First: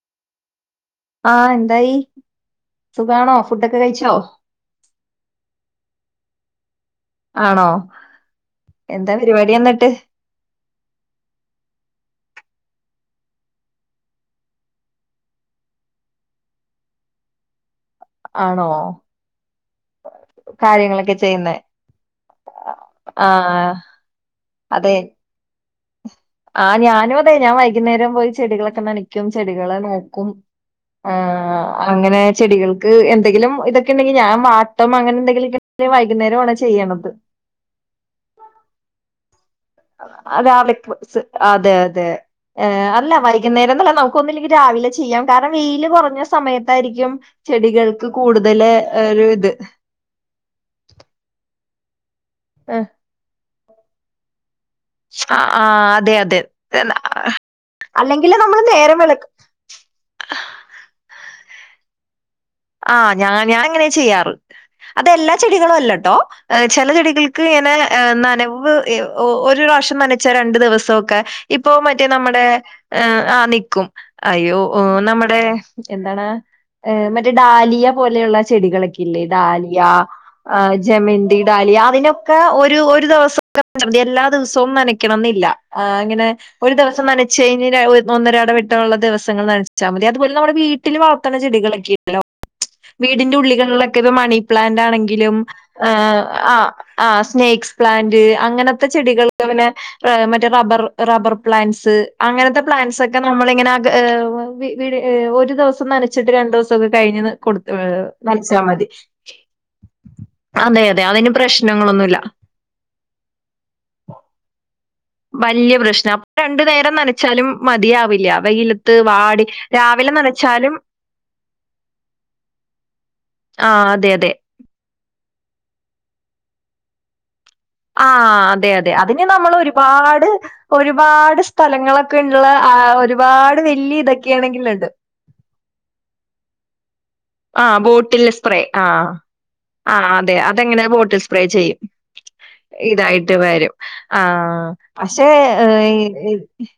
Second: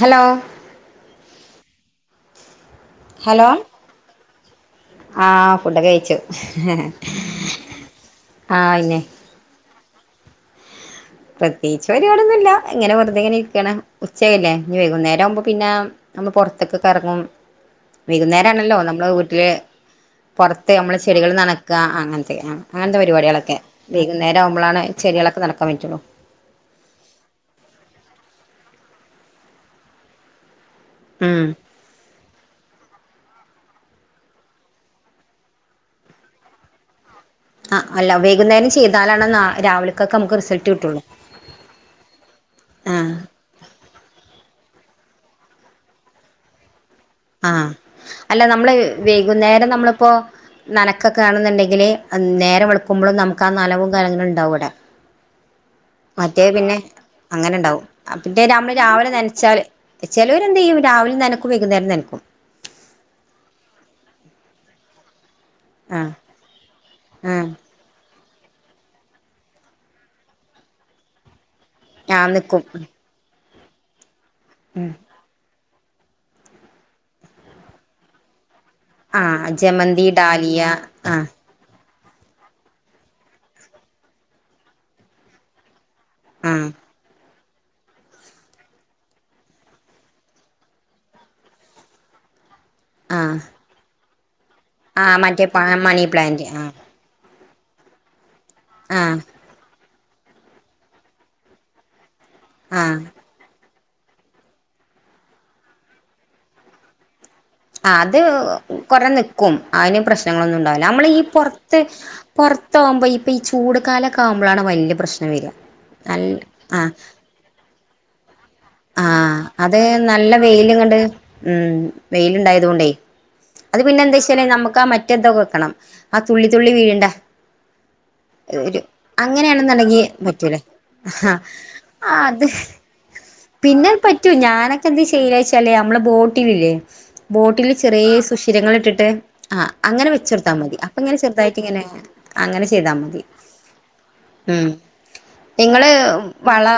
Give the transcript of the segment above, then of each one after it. Hello ആഹ് എന്തായി ഖാണോ ഹലോ ഫുഡൊക്കെ കഴിച്ചോ? ആഹ് ഫുഡ് കഴിച്ചു ആണോ ആഹ് പിന്നെ എന്താ പരിപാടി എന്നിട്ട്? പ്രത്യേകിച്ച് പരിപാടി ഒന്നുല്ല ഇങ്ങനെ വെറുതെ ഇങ്ങനെ ഇരിക്കണ ഉച്ചല്ലേ ഇനി വൈകുന്നേരം ആവുമ്പോ പിന്നെ ഒന്ന് പുറത്തൊക്കെ കറങ്ങും ആണോ വൈകുന്നേരമാണല്ലോ നമ്മള് വീട്ടില് പുറത്ത് നമ്മള് കാര്യങ്ങളൊക്കെ ചൊടികൾ ചെയ്യുന്നേ നനക്കുക അങ്ങനെത്തെ ആ അങ്ങനെത്തെ പരിപാടികളൊക്കെ ആഹ് വൈകുന്നേരംകുമ്പോളാണ് അതെ ചെടികളൊക്കെ നനക്കാൻ പറ്റുള്ളൂ ആ ഞാനും അതെ ഞാൻ വൈകുന്നേരം പോയി ചെടികളൊക്കെ നനക്കും ചെടികളെ നോക്കും ആ ഉം അങ്ങനെ ചെടികൾക്ക് എ എന്തെങ്കിലും ഇതൊക്കെ ഉണ്ടെങ്കിൽഞാൻ വാ- ഇപ്പം അങ്ങനെ എന്തെങ്കില വൈകുന്നേരം ആണ് ചെയ്യ്ണത് ആഹ് അല്ല വൈകുന്നേരം ചെയ്താലാണ നാ രാവിലെക്ക് [unintelligible] അതെ അതെ അല്ല ആഹ് വൈകുന്നേരം എന്നല്ല നമുക്കൊന്നില്ലെ രാവിലെ ചെയ്യാം കാരണം വെയിയില് കുറഞ്ഞ സമയത്തായിരി ആഹ് അല്ല നമ്മള് ഒരു ഇത് വൈകുന്നേരം നമ്മളിപ്പോ നനക്കൊക്കെ ആണുന്നുണ്ടെങ്കില് നേരെം വിളക്കുമ്പോളും നമു ക്കാ നനവും കാര്യങ്ങളും ഉണ്ടാവും അവിടെ ആ മറ്റേ പിന്നെ അങ്ങനെ ഉണ്ടാവും അല്ലെങ്കിൽ പിറ്റെ നമ്മൾ നമ്മള് നേരം രാവിലെ വെളുക്ക നനച്ചാല് ചിലോര് എന്ത് ചെയുംരാവിലിന് നനക്കു വൈകുന്നേരം നനക്കും ആ ഞ ഞാൻ അങ്ങനെ ചെയ്യാറ് അതെല്ലാ ആഹ് ചെടികളുമല്ലട്ടോ ചില ചെടികൾക്ക് ആഹ് ഇങ്ങനെ നന- നവ്ഒരു പ്രാവഷ്യം നനച്ച രണ്ടു ദിവസമൊക്കെ ഇപ്പോ മറ്റേ ആഹ് നമ്മുടെ നിക്കും ആ നി നിക്കും അയ്യോ എ നമ്മുടെ എന്താണ് ഏ മ ഡാലിയ പോലെയുള്ള ചെടികളൊക്കെല്ലേ ആഹ് ഡാലിയ ജമന്തി ഏ ഡാലിയ ആഹ് ജമന്തി ഡാലിയ അതിനെ ഓക്കെ ഒരു ഒരു ദിവസൊക്കെ [unintelligible] മതി എല്ലാ ദിവസോം നനക്കണംന്നില്ല ആ അങ്ങനെ ആഹ് ഒരു ദിവസം നന [unintelligible] ഒന്നരാടെ വിട്ടമുള്ള ദിവസങ്ങൾ നനച്ചാ മതി അതുപോലെ നമ്മുടെ വീട്ടില് വളത്ത്ണ ചെടികളൊക്കെ ഹലോ വീടിൻ്റെ ആഹ് ഉള്ളികളെ കെ മണി ആഹ് പ്ലാൻ്റാണെങ്കിലും മറ്റേ ഏ മണി പ്ലാന്റ് ആ ആഹ് ആ നേക്സ് പ്ലാന്റ് അങ്ങനത്തെ ആഹ് ചെടികൾക്ക് പിന്നെ റെ മറ്റേ റബ്ബർ റബ്ബർ പ്ലാന്റ്സ് അങ്ങനത്ത ആഹ് പ്ലാൻസൊക്കെ നമ്മളിങ്ങനെ ര് വ് വി വീടി ഒരു ദെവസം നനച്ചിട്ട് രണ്ട് സ് തൊക്കെ കഴിഞ്ഞ്ന്ന് അത് കൊറെ നിക്കും അയിന് അതെ പ്രശ്നങ്ങളൊന്നുണ്ടാവൂല്ല അതെ അമ്മള് ഈ അതിന് പൊർത്ത് പ്രശ്നങ്ങളൊന്നുമില്ല പൊറത്താവുമ്പോ ഇപ്പ ഈ ചൂട് കാലൊക്കാവുമ്പളാണ് വല്ല്യ പ്രശ് വല്ല്യ പ്രശ്നം രണ്ടു നേരം നനച്ചാലും മതിയാവില്ല്യാ ആഹ് അതേ നല്ല നനച്ചാലും വെയില്ങ്ങട്ട് ഉം വെയില്ണ്ടായതോണ്ടേ ആ അത് പിന്നെ അതെ അതെ ന്തേച്ചാല് നമ്മക്കാ മറ്റെന്തൊ ക്കണം ആ തുള്ളി തുള്ളി വീഴ്ണ്ടാ ആ അതെ അതെ അതിന് നമ്മളൊരുപാട് പറ്റൂലേ ഒരുപാട് ആ സ്ഥലങ്ങള്ക്ക്ള്ള ആ അത് ഒരുപാ പിന്നെ പറ്റും ഞാനൊക്കെ എന്ത് ചെയ്യ വെച്ചാല് അമ്മള് ബോട്ടി [unintelligible] ആ ബോട്ടില് സ്പ്രേ ആ ആഹ് ആ അങ്ങനെ അതെ വെച്ചൊടുത്താ മതി അതെങ്ങനെ അപ്പൊ ഇങ്ങനെ ബോട്ടിൽ സ്പ്രേ ചെറുതായിട്ട് ചെയ്യും ഇങ്ങനെ അങ്ങനെ ചെയ്താ മതി ഇതായിട്ട് വരും ആഹ് ഉം പഷേ നിങ്ങള് വള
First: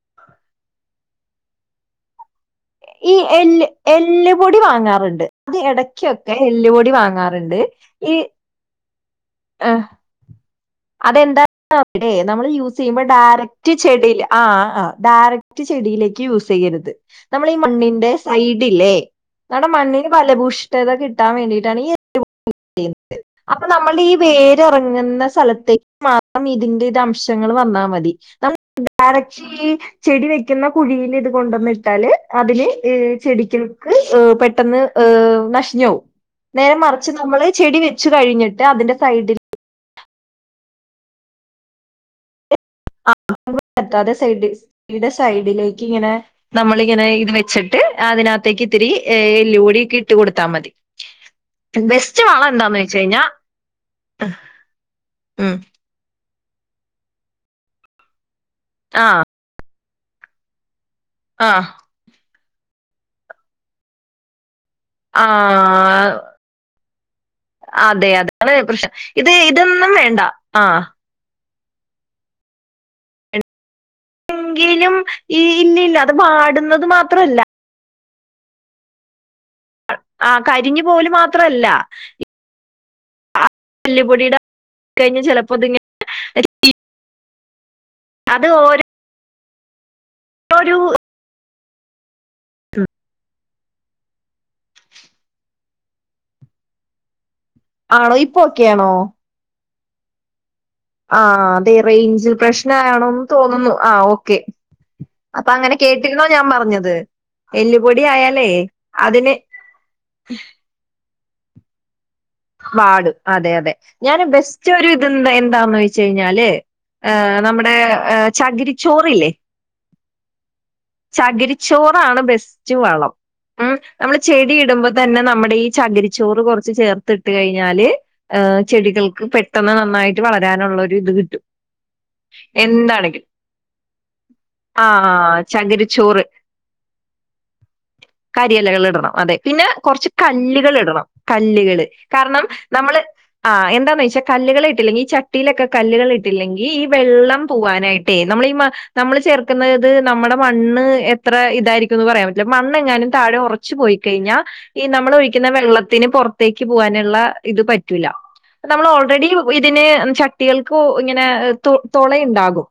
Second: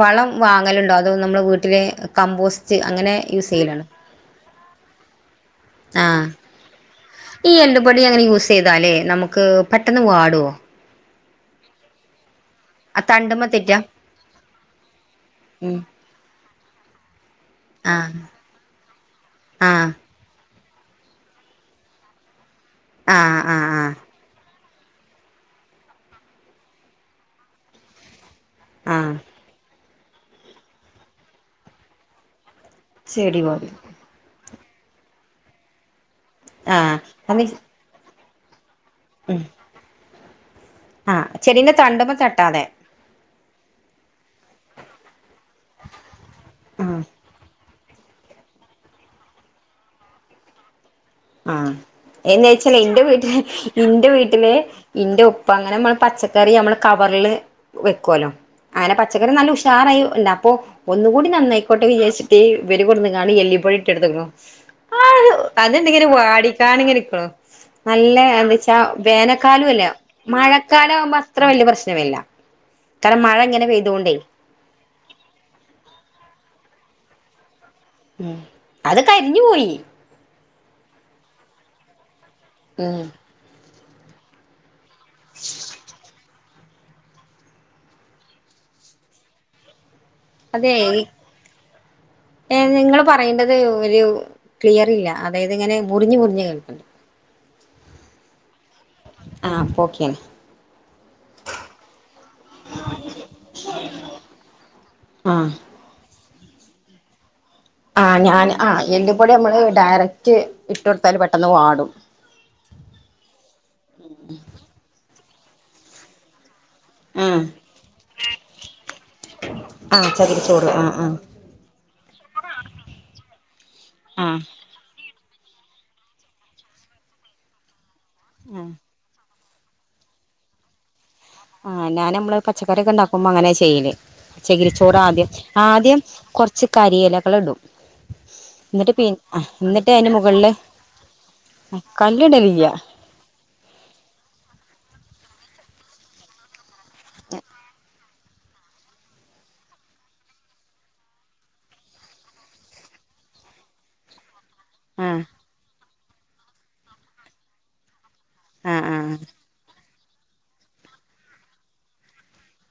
വളം വാങ്ങലുണ്ടോ അതോ നമ്മളെ വീട്ടിലെ കമ്പോസ് ഈ എല്ല് എല്ല്പൊടി വാങ്ങാറ്ണ്ട് അത് ആഹ് എടക്കൊക്കെ എല്ല്പൊടി വാങ്ങ് ഈ എല്ല്പൊടി അങ്ങനെ യൂസെയ്താ അലെ നമു ക്ക് പെട്ടെന്ന് വാട്വോ അതെന്താ [inaudible] വിടെ നമ്മള് ആ യൂസെയ്യുമ്പോ തണ്ടുമ്മ ഡാറക്റ്റ് തെറ്റാ ചെടീല് ആ ആ ഡാറക്റ്റ് ഉം ചെടീലേക്ക് യൂസെയ്യരുത് നമ്മൾ ഈ മണ്ണിന്റെ ആഹ് സൈഡില്ലേ നമ്മ്ടെ ആഹ് മണ്ണിന് ഫലഭൂഷ് ട്ടത് കിട്ടാ വേണ്ടിയിട്ടാണ് ഈ ആഹ് അപ്പ ആഹ് ആഹ് നമ്മള്ടെ ഈ വേ റങ്ങുന്ന സല ഇതിൻ്റതംശങ്ങള് വന്നാ മതി ന [unintelligible] ആഹ് ഡയറക്ഷി ചെടി വെക്കുന്ന കുഴീലിത് കൊണ്ടുവന്നിട്ടാല് അതില് ഈ ചെടി പോലെ ചെടികൾക്ക് പെ പെട്ടെന്ന് ഹ് നശിഞ്ഞു പേവും നേരെ ആഹ് മറിച്ച് അത് നമ്മള് ചെടി വെച്ചു കഴിഞ്ഞിട്ട് അതിന്റെ സൈഡിൽ ആ ചെടീൻ്റെ തണ്ടുമ്പേ തട്ടാതെ ആ നമ്മള് പറ്റാതെ സൈഡ് സൈഡിലേക്ക് ഇങ്ങനെ ആഹ് നമ്മളിങ്ങനെ ഇത് വെച്ച് അതിനകത്തേക്ക് ഇത്തിരി എല്ലുപെടി ഇട്ട് കൊടുത്താ മതി ആ ബെസ്റ്റ് എന്ന് വളം വച്ചാല് എന്താന്ന് വെച്ച് എന്റെ കഴിഞ്ഞാ വീട്ടില് എന്റെ വീട്ടില് ഇന്റെ ഉപ്പ ഉം അങ്ങനെ പച്ച കറി നമ്മൾ കവറിൽ വെക്കുമല്ലോ അങ്ങനെ ആഹ് പച്ചക്കറി നല്ല ഉഷ് ഷാറയി ഉണ്ട അപ്പൊ ഒന്നുകൂടി ആഹ് നന്നായിക്കോട്ടെ വിചാരി ഇവരെ കൊണ്ടെന്ന്കാണ്ട്എല്ല് പൊടി ഇട്ടുകൊടുത്ത്ക്ക്ണ് ആ ത്തിരി വാടികാട് നിക്കണു അതെ നല്ല എന്താ അതാണ് വച്ചാ പ്രശ്നം ഇത് വേനൽക്കാലം അല്ലേ ഇതൊന്നും വേണ്ട ആഹ് മഴക്കാല ആവുമ്പ അത്ര വലിയ പ്രശ്നമില്ല കാരണം മഴ ഇങ്ങനെ പെയ്തുകോണ്ടേയി എങ്കിലും ഈ ഇല്ലില്ല അത് വാടുന്നത് മാത്രല്ല ഉം അത് കരിഞ്ഞു പോയി ആ കരിഞ്ഞു പോലും മാത്രല്ല ഉം എല്ല്പൊടിയുടെ കരിഞ്ഞ് ചിലപ്പോ ഇതങ്ങനെ അത് ഓരോ അതെ ഈ ഏ നിങ്ങള് പറയുന്നത് ഒരു ക്ലിയർ ഇല്ല അതായത് ഇങ്ങനെ മുറിഞ്ഞ് മുറിഞ്ഞ് കേൾക്കണ്ട് ആണോ ഇപ്പ് ആം കെ യാണ് ആ അതെ റേഞ്ച് പ്രശ്നം ആണോന്ന് തോന്നുന്നു ആ ഓക്കെ ആഹ് അപ്പൊ അങ്ങനെ കേട്ടിരുന്ന ഞാൻ പറഞ്ഞത് എല്ലുപൊടി ആ ആയാലേ ഞാൻ ആ എല്ലുപൊടി അതിന് നമ്മള് ഡയറക്റ്റ് ഇട്ട് പെട്ടെന്ന് വാടും വാടും അതെ അതെ ഞാൻ ബെസ്റ്റ് ഇത എന്താ എന്താന്ന് വെച്ച് കഴിഞ്ഞാല് ഏ ആഹ് നമ്മുടെ ചകിരിച്ചോറല്ലേ ആഹ് ചകിരിച്ചോറ് ആഹ് ആഹ് ചകിരിച്ചോറാണ് ബെസ്റ്റ് വളം ഉ നമ്മള് ആഹ് ചെടി ഇടുമ്പോൾ തന്നെ നമ്മുടെ ഈ ചകരിച്ചോറ് കുറച്ച് ചേർ ത്തിട്ട കഴിഞ്ഞാല് ആ് ആഹ് ചെടികൾക്ക് പെ പെട്ടെന്ന് നന്നായിട്ട് വളരാനുള്ളൊ ഒരു ഇത് കിട്ട ആ ഞാൻ നമ്മള് പച്ചക്കറൊക്കെ ഉണ്ടാക്കുമ്പോ അങ്ങനെ ചെയ്യല് പച്ചകിരിച്ചോറ് ആദ്യം ആഹ് ആദ്യം ചകിരിച്ചോറ് കൊറച്ച് കരിലകൾ ഇടും കരിയിലകൾ എന്നിട്ട് ഇടണം അതെ പിന്ന പിന്നെ എന്നിട്ട് കുറച്ച് അതിന് മുകളില് കല്ലുകൾ ഇടണം കല്ലുകള് കാരണം കല്ലിടലില്ല നമ്മള് ആ എന്താന്ന് വെച്ചാൽ കല്ലുകളൾ ഇട്ടില്ലെങ്കിൽ ഈ ചട്ട ക്കെ കല്ലുകൾ ഇട്ടില്ലെങ്കിൽ ഈ ഈ വെള്ളം പോകാനായിട്ട് അേ നമ്മൾ ഈ നമ്മള് ചേർക്കുന്നത്ത് നമ്മുടെ മണ്ണ് എത്ര ഇതായിരിക്കുംന്ന് പറയാൻ പറ്റില്ല മണ്ണ എങ്ങാനും താഴെ ഉറച്ച്പോയിക്കഴിഞ്ഞാൽ ഈ നമ്മൾ ആഹ് ഒഴിക്കുന്ന വെള്ളത്തി ന് പുറത്തേ പോകാനുള്ള ഇത് പറ്റൂല ആഹ് നമ്മൾ ആഹ് ഓൾറെഡി ഇതിനന് ചട്ടികൾക്ക ഇങ്ങനെ തുള ഉണ്ടാകും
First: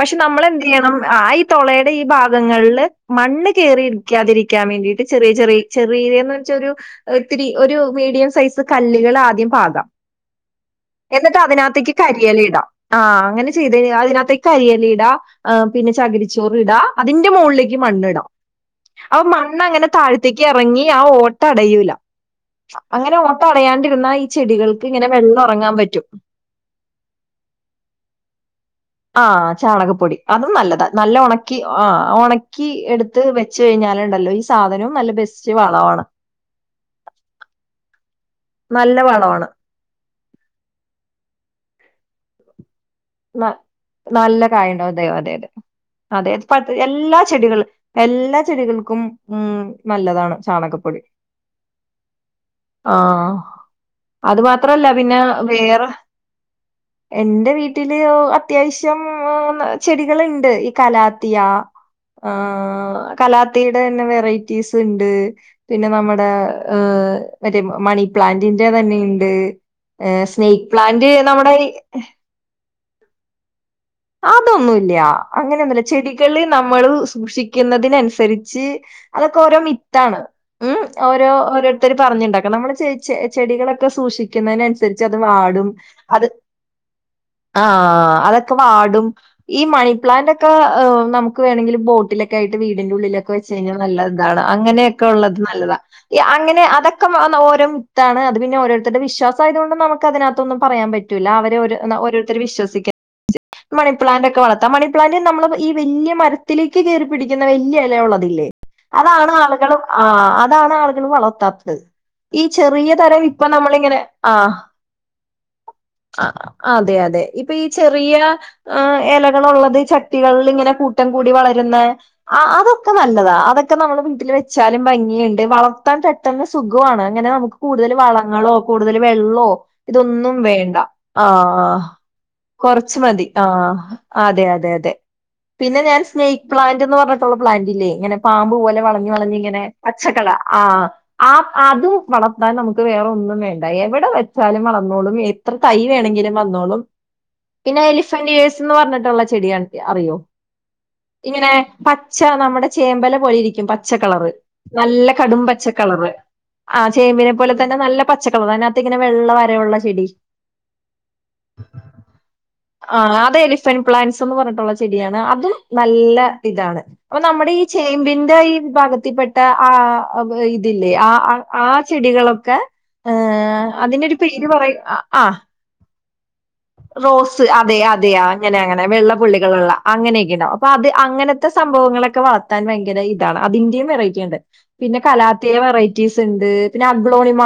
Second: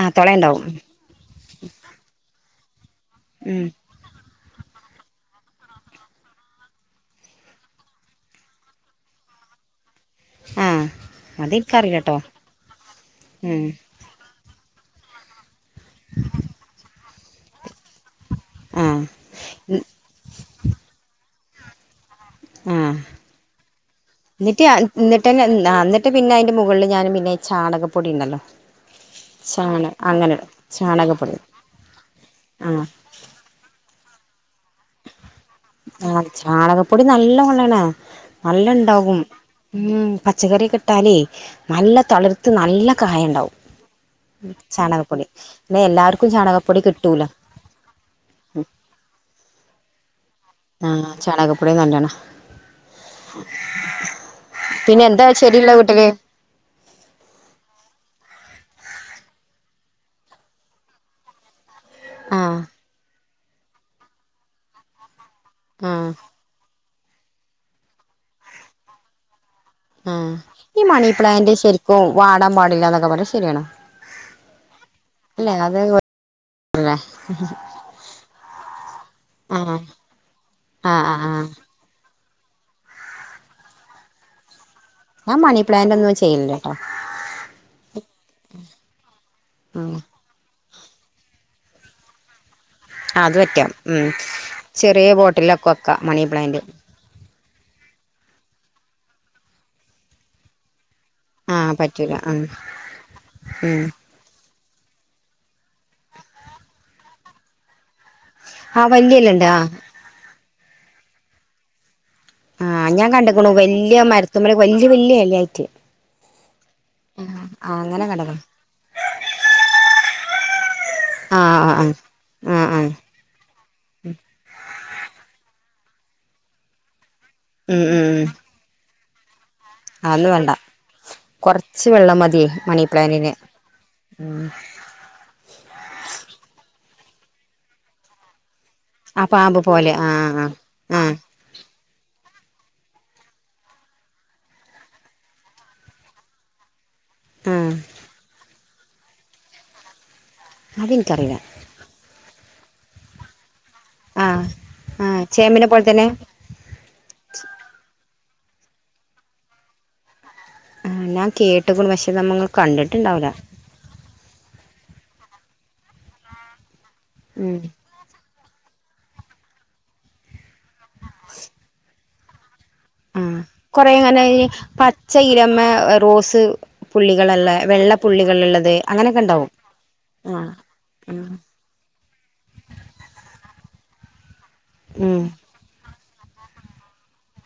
ആഹ് തുള നമ്മൾ എന്ത് ഉണ്ടാവും ചെയ്യണം ആ ഈ തുളയുടെ ഈ ഭാഗ ങ്ങളില് മണ്ണ് ക ഉം കേറി ഇടിക്കാതിരിക്കും വചെറിയ ചെറ ചെറിയീന്ന്െച്ചത്തി മീഡിയം സൈസ് കല്ലുകൾ ആദ്യം പാകാം ആഹ് എന്നിട്ട് അതിനകത്തേക്ക് അതെനിക്കറിയില്ലട്ടോ കരിയല ഇടാം ആഹ് അങ്ങനെ ഉം ചെയ്ത അതിനകത്തേക്ക് കരിയല്ലീടാ ആ് പിന്നെ ചകിരിച്ചോറ് ഇടാ അതിന്റെ മുകളിലേക്ക് മണ്ണിടാം ആഹ് അപ്പ മണ്ണ അങ്ങനെ താഴ്ത്തേക്ക് ഇറങ്ങി ആ ഓ തടയൂല ഉം അങ്ങനെ ഓട്ട അടയാണ്ടിരുന്ന ഈ ചെടികൾക്ക് ഇങ്ങനെ വെള്ളം എന്നിട്ട്ന്നെ ഉറങ്ങാൻ പറ്റും എന്നിട്ട് പിന്നെ അതിന്റെ മുകളിൽ ഞാൻ പിന്നെ ചാണകപ്പൊടി ഉണ്ടല്ലോ ആഹ ചാണ ചാണകപ്പൊടി അങ്ങനെ അതും നല്ലതാ നല്ല ചാണകപ്പൊടി ഉണക്കി ആ് ഉണക്കി ആഹ് എടുത്ത് വെച്ച കഴിഞ്ഞാലുണ്ടല്ലോ സാധനവും നല്ല ബേസ് ആ ചാണകപ്പൊടി നല്ല ഉള്ളണെ നല്ല ഉണ്ടാകും ഉ പച്ചക്കറി കെട്ടാലേ നല്ല തളിർത്ത് നല്ല കായ ഉണ്ടാവും നല്ല കായുണ്ടാവും അതെയോ ചാണകപ്പൊടി അതെ പിന്നെ എല്ലാവർക്കും അതെ അതെ ചാണകപ്പൊടി എല്ലാ കിട്ടൂല ചെടികൾ എല്ലാ ചെടികൾക്കും ഉം നല്ലതാണ്. ചാണകപ്പൊടി ആഹ് ചാണകപ്പൊടി നല്ലോണം ആ അത് മാത്രല്ല പിന്നെ എന്താ ചെടിയുള്ള വേറെ വീട്ടില് എന്റെ വീ അത്യാവശ്യം ചെടികൾണ്ട് ഈ കലാത്തിയ ആഹ് കലാത്തിയുടെ തന്നെ വെറൈറ്റീസ് ഇണ്ട്. പിന്നെ ആഹ് നമ്മുടെ ഹ് മറ്റേ മണിപ്ലാന്റിന്റെ തന്നെയുണ്ട്. ആ ഈ മണി പ്ലാന്റ് ശരിക്കും വാടാൻ പാടില്ല. അ പറലരെ ശരിയാണോ അതൊന്നുല്യ അല്ലെ അങ്ങനെൊന്നുല്ല അത് ചെടികള് നമ്മള് അല്ലെ സൂക്ഷിക്കുന്നതിനനുസരിച്ച് അതൊക്കെ ഓരോ ആഹ് മിത്താണ് ഉ ആഹ് ആഹ് ഓരോ ആഹ് ഓരോരുത്തർ പറഞ്ഞുണ്ടാ നമ്മള് ചേയിച്ച ചെടികളൊക്കെ സൂക്ഷിക്കുന്നതിനനുസ ൻസരിച്ച് അത് ഞാൻ മണി വാടും പ്ലാന്റ് ഒന്നും അത് ചെയ്യലില്ലട്ടോ ആഹ് വാടും ഈ ഉം മണിപ്ലാന്റ് ഒക്കെ നമുക്ക് വേണെങ്കിൽ ബോട്ടിലൊക്കെയി വീടിന്റെ ഉള്ളിലൊക്കെ അത് വെച്ച് പറ്റും കഴിഞ്ഞാൽ ഉം നല്ല ഇതാണ് അങ്ങനെയൊക്കെ ചെറിയ ഉള്ളത് ബോട്ടിലൊക്കെ നല്ലതാ വെക്കാം മണി പ്ലാന്റ് അങ്ങനെ അതൊക്കെ നോൽ ത്താണ് അത് പിന്നെ ഓരോരുടെ വിശ്വാസ ആതുക കൊണ്ട് നമുക്ക് അതിനകത്തൊന്ന പറയാൻ പറ്റു റ്റൂല അവരെ ആഹ് പറ്റൂല ഓരോരുത്തർ ഉം വിശ്വസിക്കാൻ. ഉം മണിപ്ലാന്റ് ഒക്കെ വള അത്ത മണി പ്ലാന്റ് നമ്മള് ഈ വലിയ മരത്തിലേക്ക് കയറിപിടിക്കുന്ന വലിയ ഇല ഉള്ള. ആഹ് അതാണ് വല്യയിലണ്ട് ആഹ് ആളുകള ആഹ് അതാണ് ആളുകൾ വളർത്താത്തത് ഈ ആഹ് ചെറിയ ഞാൻ തരം ഇപ്പൊ കണ്ട്ക്ക്ണു നമ്മളിങ്ങനെ വല്യ ആ മരത്തുമ്മല് വല്യ വല്യ ഇലയായിട്ട് അതെ അതെ ഇപ്പൊ ഈ ആഹ് അങ്ങനെ ചെറിയ കണ്ട്ക്ക്ണ് ഇലകളുള്ളത് ചട്ടികളിൽ ഇങ്ങനെ കൂട്ടം കൂടി ആഹ് ആഹ് വളരുന്ന ആഹ് ആഹ് അതൊക്കെ ആഹ് നല്ലതാ അതൊക്കെ നമ്മളെ വീട്ടിൽ വച്ച ന്നാലും ഭംഗിയുണ്ട് വളർത്താൻ പെട്ടെന്ന് സുഖമാണ്. അങ്ങനെ നമുക്ക് ഉം കൂടുതൽ ഉം ഉം വളങ്ങളോ കൂടുതൽ വെള്ളോ ഇതൊന്നും വേണ്ട ആഹ് കൊറച്ച് വെള്ളം മതിയേ മണി കുറച്ച മതി പ്ലാന്റിന് ആ അതെ അതെ അതെ പിന്നെ ഞ സ്നേക്ക പ്ലാന്റ് പറഞ്ഞട്ടുള്ള പലാന്റല്ലേ ഇനെ പാമ്പ പോലെ വളഞ്ഞു ആ വളഞ്ഞ പാമ്പ് ഇങ്ങനെ പോലെ പച്ചക്കള ആഹ് ആഹ് ആ ആഹ് ആ അതും വള അതാ നമുക്ക് വേറെ ഒന്നും വേണ്ട എവിടെ വെച്ചാലും വളന്നോളും എത്ര തൈ വേണമെങ്കിലും വന്നോളും ആഹ് പിന്നെ എലിഫന്റ് ഇയർസ് ന്ന് പറഞ്ഞിട്ടുള്ള ചെടിയാനെങ്കി അറിയോ അതെനിക്കറിയില്ല ഇങ്ങനെ പ ച്ച നമ്മുടെ ചേമ്പല പോലെ ഇരിക്കും പ പച്ച കളറ് ആഹ് നല്ല ആഹ് കടും പച്ച ചേമ്പിനെ പോലെ തന്നെ കളറ് ആ ചേമ്പില പോലെ തന്നെ നല്ല പച്ചക്കളറ് അയിനാത്ത് ഇങ്ങനെ വെള്ള വരഒള്ള ചെടി ആഹ് ന കേട്ട്ക്കുണു പക്ഷേ നമ്മങ്ങൾ കണ്ടിട്ടുണ്ടാവൂല്ല ത്ത് പറഞ്ഞിട്ടുള്ള ചെടിയാണ് അതും നല്ല ഇതാണ് അപ്പൊ നമ്മുടെ ഉം ഈ ചേമ്പിന്റെ ഈ വിഭാഗത്തിൽപ്പെട്ട ആ [unintelligible] ഇതില്ലേ അ അ ആ ചെടികളൊ ക്ക ആഹ് കൊറെ ഇങ്ങനെ ഈ പച്ച ആഹ് ഇലമേ റോ റോസ് അതെ അതെയാ അങ്ങനെ പുള്ളികളുള്ളത് അങ്ങനെ അങ്ങനെയൊക്കെ ഉണ്ടാവും വെള്ളപ്പുള്ളികള്ഒള്ളെ അങ്ങനെയൊക്കെ ആ ഉണ്ടാവും അപ്പൊ അത് ആ അങ്ങനത്തെ സംഭവങ്ങളൊക്കെ വളർത്താൻ ഭയങ്കര ഇതാണ് അതി [unintelligible] വെറൈറ്റി ഉണ്ട് പിന്നെ ഉം കലാത്തി വെറൈ റ്റീസ്‌ ഇണ്ട് പിന്നെ അഗ്ലോണിമ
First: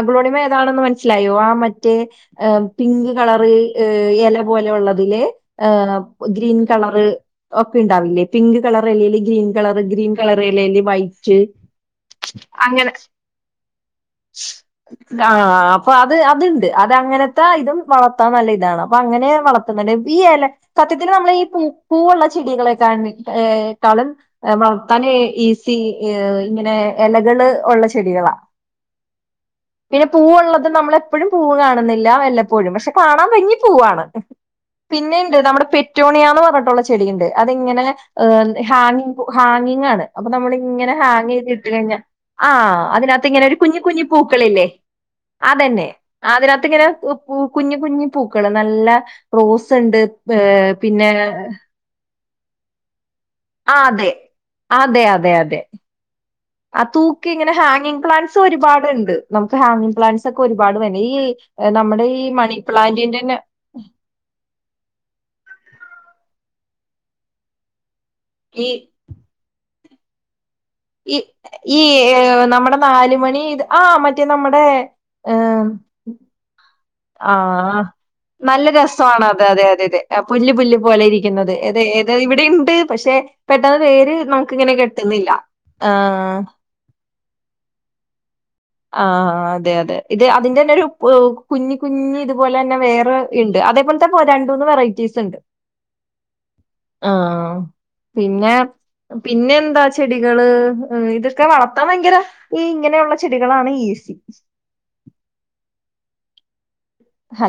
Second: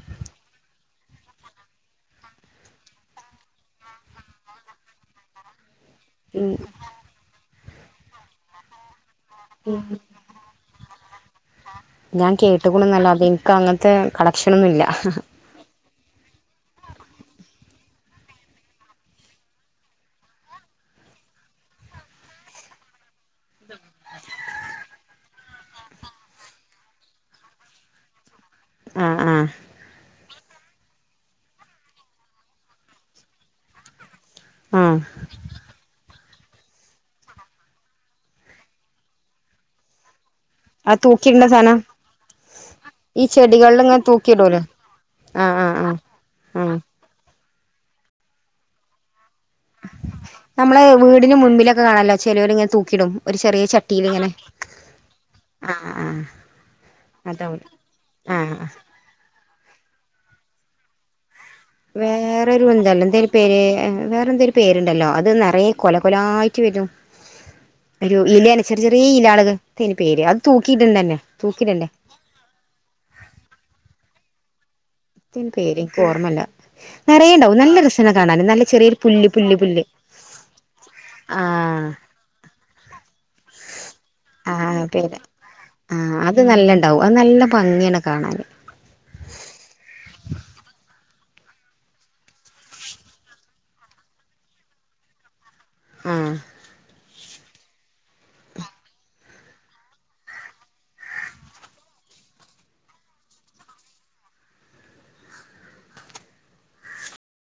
അഗ്ലോണിമ ഏതാണെന്ന് മനസ്സിലായോ ആ മറ്റേ പിങ്ക് കളറ് ഇല പോലെ ഉള്ളതില് ഇഹ് ഗ്രീൻ കളറ് ഒക്കെ ഉണ്ടാവില്ലേ പിങ്ക് കളർ അല്ലേല് ഗ്രീൻ കളർ ഗ്രീൻ കളർ ഇലേൽ വയിറ്റ് ഞാൻ കേട്ടിക്കുണുന്നല്ലാതെ എനിക്ക് അങ്ങനത്തെ കളക്ഷനൊന്നു ഇല്ല അതങ്ങനെ ഇതും വളർത്താൻ നല്ല ഇതാണ് അപ്പൊ അങ്ങനെ വളർത്ത്ന്നത് ഈ ഇല സത്യത്തില് നമ്മള് ഈ പൂ പൂവൂള്ള ചെടികളെ [unintelligible] ക്കാളും വളർത്താൻ ഈസി ഇങ്ങനെ ഇലകള് ഉള്ള ചെടികളാ ആഹ് ആഹ് പൂവ് ഉള്ളത് നമ്മള് എപ്പോഴും പൂവ് കാണുന്നി ല്ലാ വല്ലപ്പോഴും പക്ഷെ കാണാൻ ഭംഗി പൂവാണ് ആ പിന്നെണ്ട് നമ്മുടെ പെ റ്റോണിയാന്ന് പറഞ്ഞിട്ടുള്ള ചെടിയുണ്ട് അതിങ്ങനെ ഹാങ്ങിഗ് പൂ ഹാങ്ങിങ് ആണ് അപ്പൊ നമ്മളിങ്ങനെ അത് ഹാങ് തൂക്കിയിടണ്ട ചെയ്തി ഇട്ട് സാധനം കഴിഞ്ഞാൽ ആ ഈ അതിനകത്ത് ഇങ്ങനെ ഒരു ചെടികളിൽ കുഞ്ഞി ഇങ്ങനെ കുഞ്ഞി തൂക്കിയിടൂലേ പൂക്കളില്ലേ ആ ആ ആ അതന്നെ അതിന ആ ട്ടിങ്ങനെ ഉ പൂ കുഞ്ഞു കുഞ്ഞു പൂക്കള് നല്ല റോസ് ഉണ്ട് ഏഹ് നമ്മളെ പിന്നെ വീടിന് മുൻപിലൊക്കെ കാണാല്ലോ ചിലവർ ഇങ്ങനെ തൂക്കിടും ഒരു ചെറിയ ആ ചട്ടിൽ അതെ ഇങ്ങനെ അതെ അതെ അതെ ആ ആ ആ തൂക്കി ഇങ്ങനെ അതാവും ഹാങ്ങിങ് പ്ലാൻറ്സ് ആ ആ ഒരുപാടുണ്ട് നമുക്ക് ഹാഗിംഗ് പ്ലാൻസ് ഒക്കെപാട് വന്നെ ഈ ഏഹ് നമ്മുടെ ഈ മണി വേറെയൊരു എന്താലോ എന്തെും പ്ലാന്റിന്റെന്നെ പേര് വേറെ എന്തൊരു പേരുണ്ടല്ലോ അത് നിറയ കൊല കൊലായിട്ട് വരും ഒരു ഇല ഈ അനുസരിച്ച് ചെറിയ ഇലാണിത് ത്തേന് പേര് അ ഈ ഈ നമ്മുടെ നാലു മണി ഇത് ആ മറ്റേ നമ്മുടെ ത്തിൻ ഏഹ് പേര് എനിക്ക് ഓർമ്മല്ല നിറയേണ്ടാവും നല്ല ആഹ് രസാണ് കാണാന് നല്ല ചെറിയൊരു പുല്ല് രസാണത് പുല്ല് അതെ പുല്ല് അതെ അതെ പുല്ല് പുല്ല് പോലെ ഇരിക്കുന്നത് അത ആഹ് ഏത ഇവിടെ ഉണ്ട് പക്ഷെ പെട്ടെന്ന് പേര് നമുക്ക് ഇങ്ങനെ ആഹ് പേര് കെട്ടുന്നില്ല ആ ആഹ് അത് നല്ലണ്ടാവും അത് നല്ല ഭംഗിയാണ് കാണാൻ ആഹ് അ അതെ അതെ ഇത് അതിന്റെ തന്നെ ഒരു കുഞ്ഞി കുഞ്ഞി ഇതുപോലെ തന്നെ വേറെ ഉണ്ട് അതേപോലത്തെ രണ്ട മൂന്ന് വെറൈറ്റീസ്ണ്ട് ആഹ് ആഹ് പിന്നെ പിന്നെ എന്താ ചെടികള് ഇതൊക്കെ വളർത്താൻ ഭയങ്കര ഈ ഇങ്ങനെയുള്ള ചെടികളാണ് ഈസി അല്ല